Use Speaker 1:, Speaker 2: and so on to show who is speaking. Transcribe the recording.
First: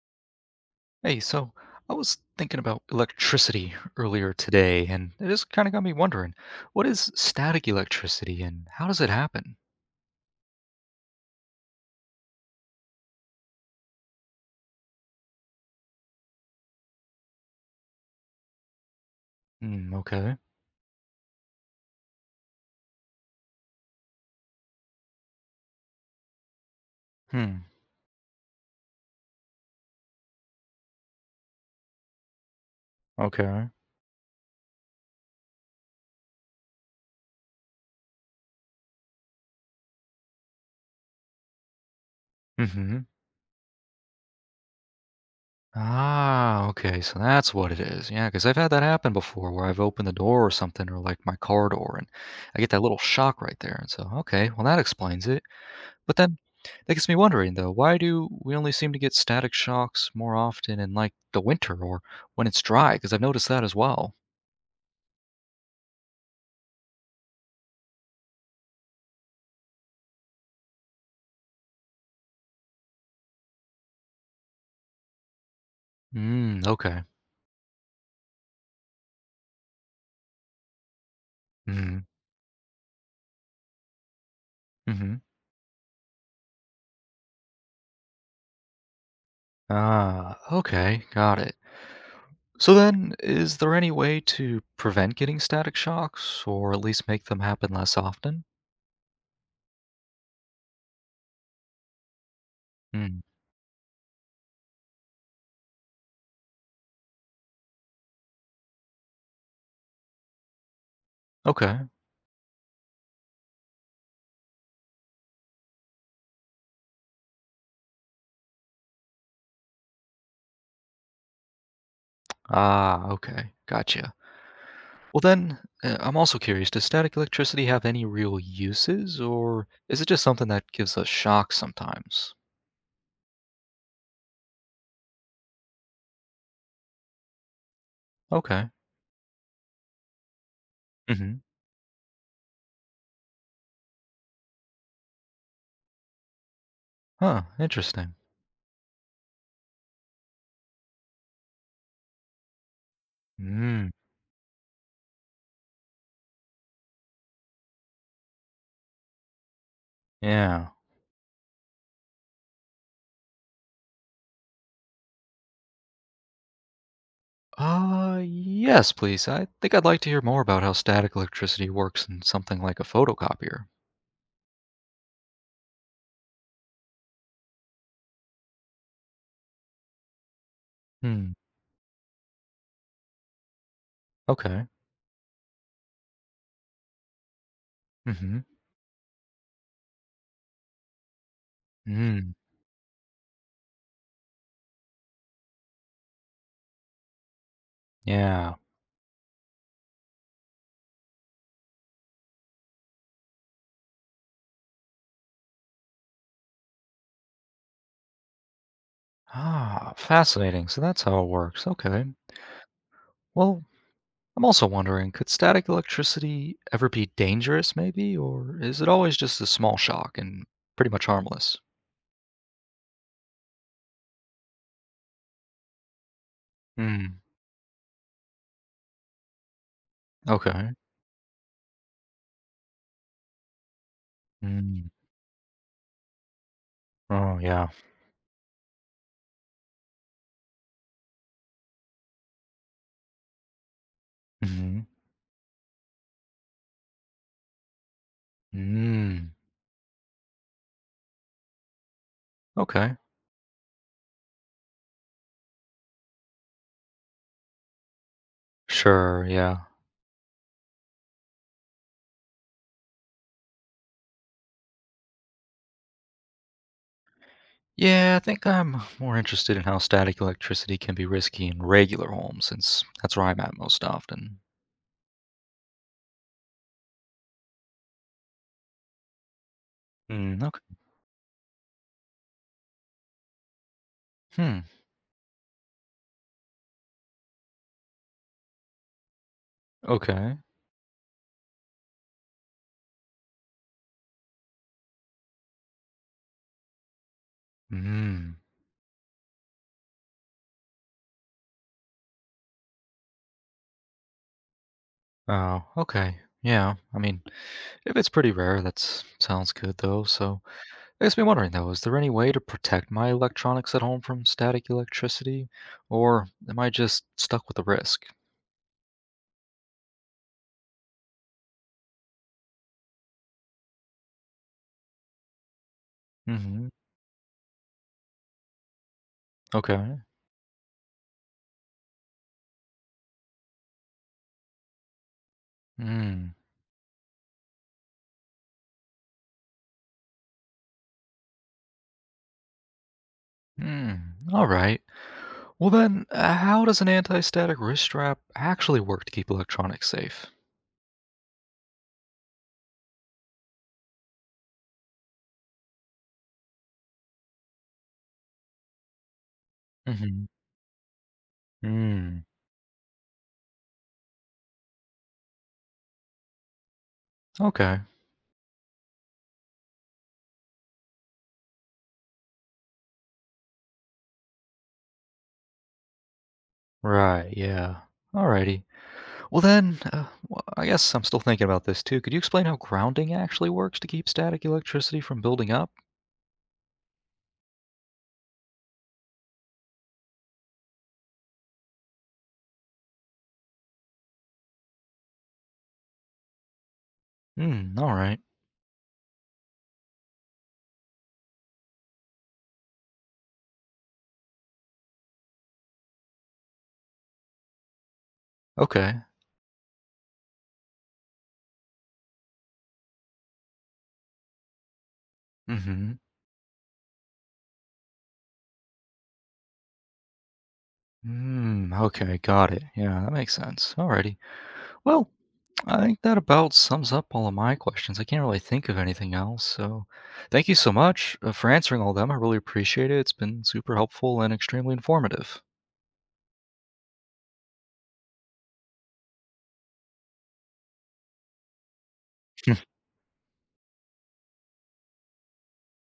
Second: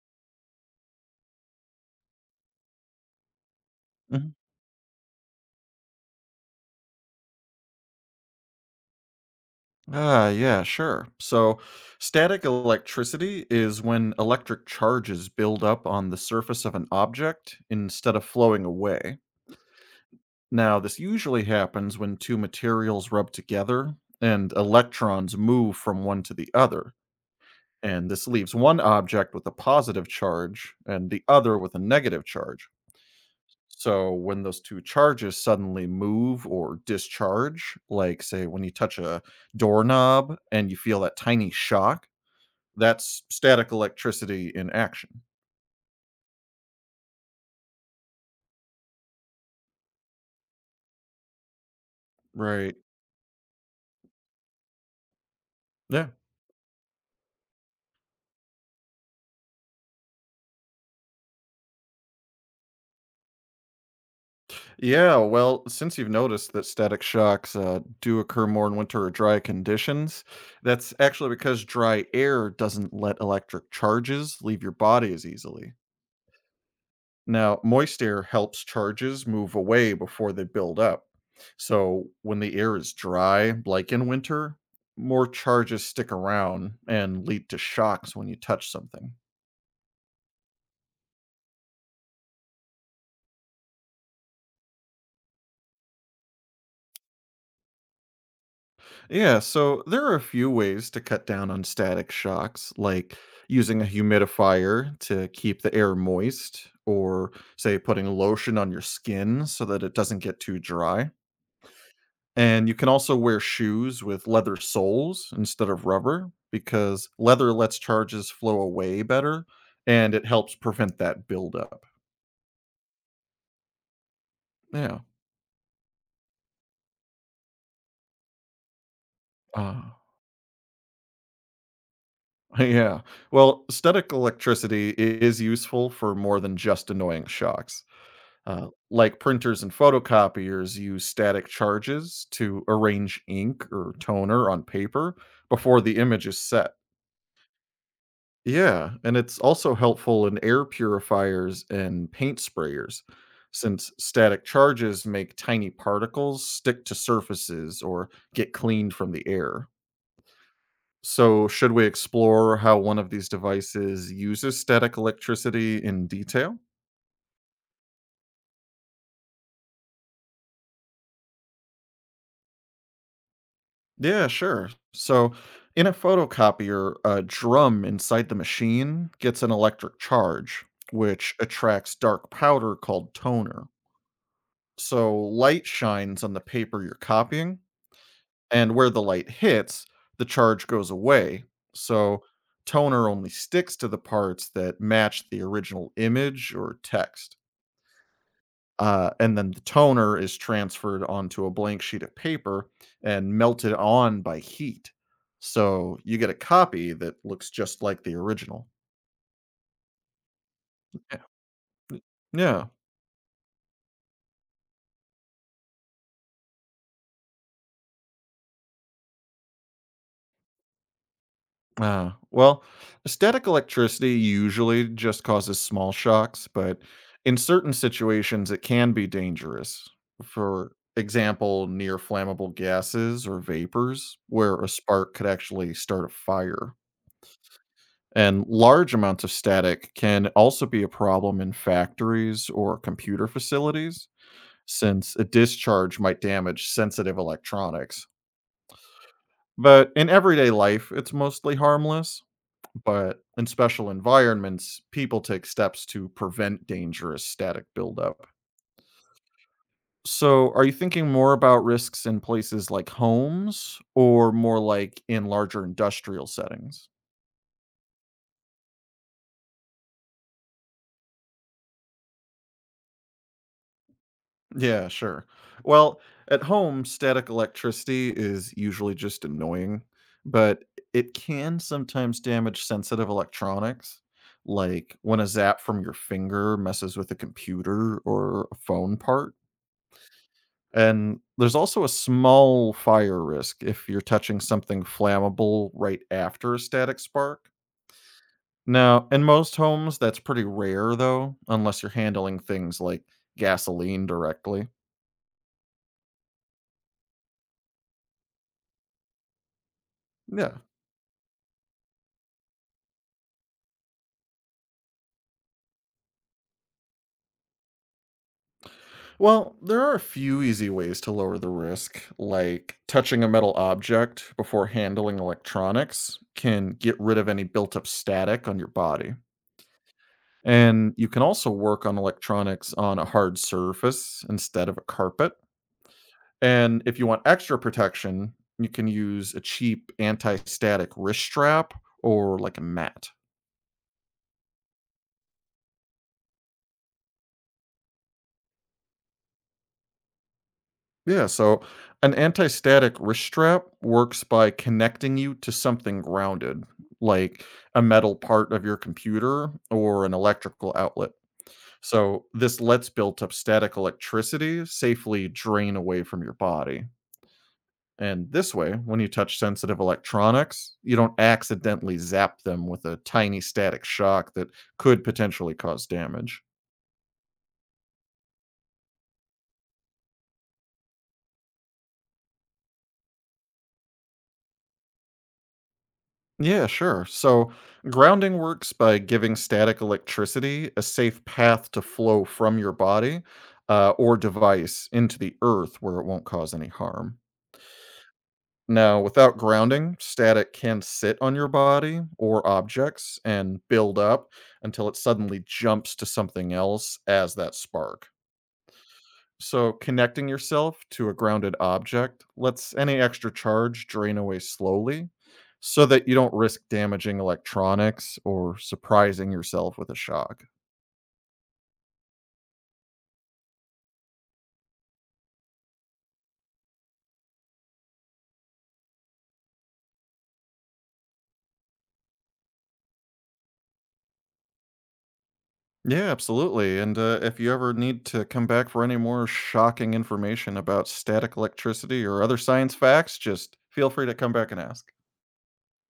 Speaker 1: Hey, so I was thinking about electricity
Speaker 2: Mhm.
Speaker 1: earlier today, and it just kind of got me wondering, what is static electricity and how does it happen?
Speaker 2: Ah, yeah, sure. So, static electricity is when electric charges build up on the surface of an object instead of flowing away.
Speaker 1: Hmm, okay.
Speaker 2: Now, this usually happens when two materials rub together and electrons move from one to the other.
Speaker 1: Hmm,
Speaker 2: And this leaves one object with a positive charge and the other with a negative charge.
Speaker 1: okay.
Speaker 2: So when those 2 charges suddenly move or discharge, like, say, when you touch a doorknob and you feel that tiny shock,
Speaker 1: Mm-hmm.
Speaker 2: that's static electricity in action.
Speaker 1: Ah, okay, so that's what it is. Yeah, because I've had that happen before where I've opened the door or something, or like my car door, and I get
Speaker 2: Right.
Speaker 1: that little shock right there. And so, okay, well, that explains it.
Speaker 2: Yeah.
Speaker 1: But then that gets me wondering, though, why do we only seem to get static shocks more often in like the winter or when it's dry? Because I've noticed that as well.
Speaker 2: Yeah, well, since you've noticed that static shocks, do occur more in winter or dry conditions, that's actually because dry air doesn't let electric charges leave your body as easily.
Speaker 1: Mm, okay.
Speaker 2: Now, moist air helps charges move away before they build up.
Speaker 1: Mm,
Speaker 2: So, when the air is dry, like in winter,
Speaker 1: hmm.
Speaker 2: more charges stick around and lead to shocks when you touch something.
Speaker 1: Ah, okay, got it. So then, is there any way to prevent getting static shocks, or at least make them happen less often?
Speaker 2: Yeah, so there are a few ways to cut down on static shocks, like
Speaker 1: Mm,
Speaker 2: using a humidifier to keep the air moist, or say putting lotion on your skin so that it doesn't get too dry.
Speaker 1: okay.
Speaker 2: And you can also wear shoes with leather soles instead of rubber because leather lets charges flow away better and it helps prevent that buildup.
Speaker 1: Ah, okay, gotcha.
Speaker 2: Yeah.
Speaker 1: Well then, I'm also curious, does static electricity have any real uses, or
Speaker 2: Uh,
Speaker 1: is it just something that gives us shocks sometimes?
Speaker 2: yeah. Well, static electricity is useful for more than just annoying shocks.
Speaker 1: Okay.
Speaker 2: Like printers and photocopiers use
Speaker 1: Mm-hmm.
Speaker 2: static charges to arrange ink or toner on paper before the image is set.
Speaker 1: Huh, interesting.
Speaker 2: Yeah, and it's also helpful in air purifiers and paint sprayers,
Speaker 1: Mm,
Speaker 2: since static charges make tiny particles stick to surfaces or get cleaned from the air.
Speaker 1: yeah.
Speaker 2: So, should we explore how one of these devices uses static electricity in detail?
Speaker 1: Yes, please. I think I'd like to hear more about how static electricity works in something like a photocopier.
Speaker 2: Yeah, sure. So, in a photocopier, a drum inside the machine gets an electric charge,
Speaker 1: Hmm.
Speaker 2: which attracts dark powder called toner.
Speaker 1: Okay.
Speaker 2: So light shines on the paper you're copying,
Speaker 1: Mm-hmm.
Speaker 2: and where the light hits, the charge goes away. So
Speaker 1: Mm.
Speaker 2: toner only sticks to the parts that match the original image or text.
Speaker 1: Yeah.
Speaker 2: And then the toner is transferred onto a blank sheet of paper and melted on by heat. So you get a copy that looks just like the original.
Speaker 1: Ah, fascinating. So that's how
Speaker 2: Yeah.
Speaker 1: it works. Okay.
Speaker 2: Yeah.
Speaker 1: Well, I'm also wondering, could static electricity ever be dangerous, maybe, or is it always just a small shock and pretty much harmless?
Speaker 2: Ah, well, static electricity usually just causes small shocks, but
Speaker 1: Hmm.
Speaker 2: in certain situations, it can be dangerous.
Speaker 1: Okay.
Speaker 2: For example, near flammable gases or vapors, where a
Speaker 1: Mm.
Speaker 2: spark could actually start a fire.
Speaker 1: Oh, yeah.
Speaker 2: And large amounts of static can also be a problem in factories or computer facilities,
Speaker 1: Mm-hmm.
Speaker 2: since a discharge might damage sensitive electronics.
Speaker 1: Mm.
Speaker 2: But in everyday life, it's mostly harmless.
Speaker 1: Okay.
Speaker 2: But in special environments, people take steps to prevent dangerous static buildup.
Speaker 1: Sure. Yeah.
Speaker 2: So, are you thinking more about risks in places like homes or more like in larger industrial settings?
Speaker 1: Yeah, I think I'm more interested in how static electricity can be risky in regular homes, since that's where I'm at most often.
Speaker 2: Yeah, sure. Well, at home, static electricity is usually just annoying,
Speaker 1: Hmm.
Speaker 2: but
Speaker 1: Okay.
Speaker 2: it can sometimes damage sensitive electronics,
Speaker 1: Hmm.
Speaker 2: like when a zap from your finger messes with a computer or a phone part.
Speaker 1: Okay.
Speaker 2: And there's also a small fire risk if you're touching something flammable right after a static spark.
Speaker 1: Hmm.
Speaker 2: Now, in most homes, that's pretty rare though, unless you're handling things like gasoline directly.
Speaker 1: Oh. Okay. Yeah. I mean, if it's pretty rare, that sounds good though. So,
Speaker 2: Yeah.
Speaker 1: it makes me wondering though: is there any way to protect my electronics at home from static electricity, or am I just stuck with the risk?
Speaker 2: Well, there are a few easy ways to lower the risk, like touching a metal object before handling electronics
Speaker 1: Mm Hmm.
Speaker 2: can get rid of any built up static on your body.
Speaker 1: Okay.
Speaker 2: And you can also work on electronics on a hard surface instead of a carpet.
Speaker 1: Hmm.
Speaker 2: And if you want extra protection, you can use a cheap anti-static wrist strap or like a mat.
Speaker 1: Hmm. All right. Well, then, how does an anti static wrist strap actually work to keep electronics safe?
Speaker 2: Yeah, so an anti-static wrist strap works by connecting you to something grounded, like a metal part of your computer or an
Speaker 1: Mm-hmm.
Speaker 2: electrical outlet.
Speaker 1: Hmm. Mm,
Speaker 2: So this lets built up static electricity safely drain away from your body.
Speaker 1: okay.
Speaker 2: And this way, when you touch sensitive electronics, you don't accidentally zap them with a tiny static shock that could potentially cause damage.
Speaker 1: Right, yeah. Alrighty. Well, then, I guess I'm still thinking about this too. Could you explain how grounding actually works to keep static electricity from building up?
Speaker 2: Yeah, sure. So, grounding works by giving static electricity a safe path to flow from your body or device into the earth where it won't cause any harm.
Speaker 1: Hmm. Alright.
Speaker 2: Now, without grounding, static can sit on your body or objects and build up until it suddenly jumps to something else as that spark.
Speaker 1: Okay.
Speaker 2: So, connecting yourself to a grounded object lets any extra charge drain away slowly
Speaker 1: Mm
Speaker 2: so
Speaker 1: hmm.
Speaker 2: that you don't risk damaging electronics or surprising yourself with a shock.
Speaker 1: Mm, okay, got it. Yeah, that makes sense. Alrighty. Well, I think that about sums up all of my questions. I can't really think of anything else. So, thank you so much for answering all of them. I really appreciate it. It's been super helpful and extremely informative.
Speaker 2: Yeah, absolutely. And if you ever need to come back for any more shocking information about static electricity or other science facts, just feel free to come back and ask.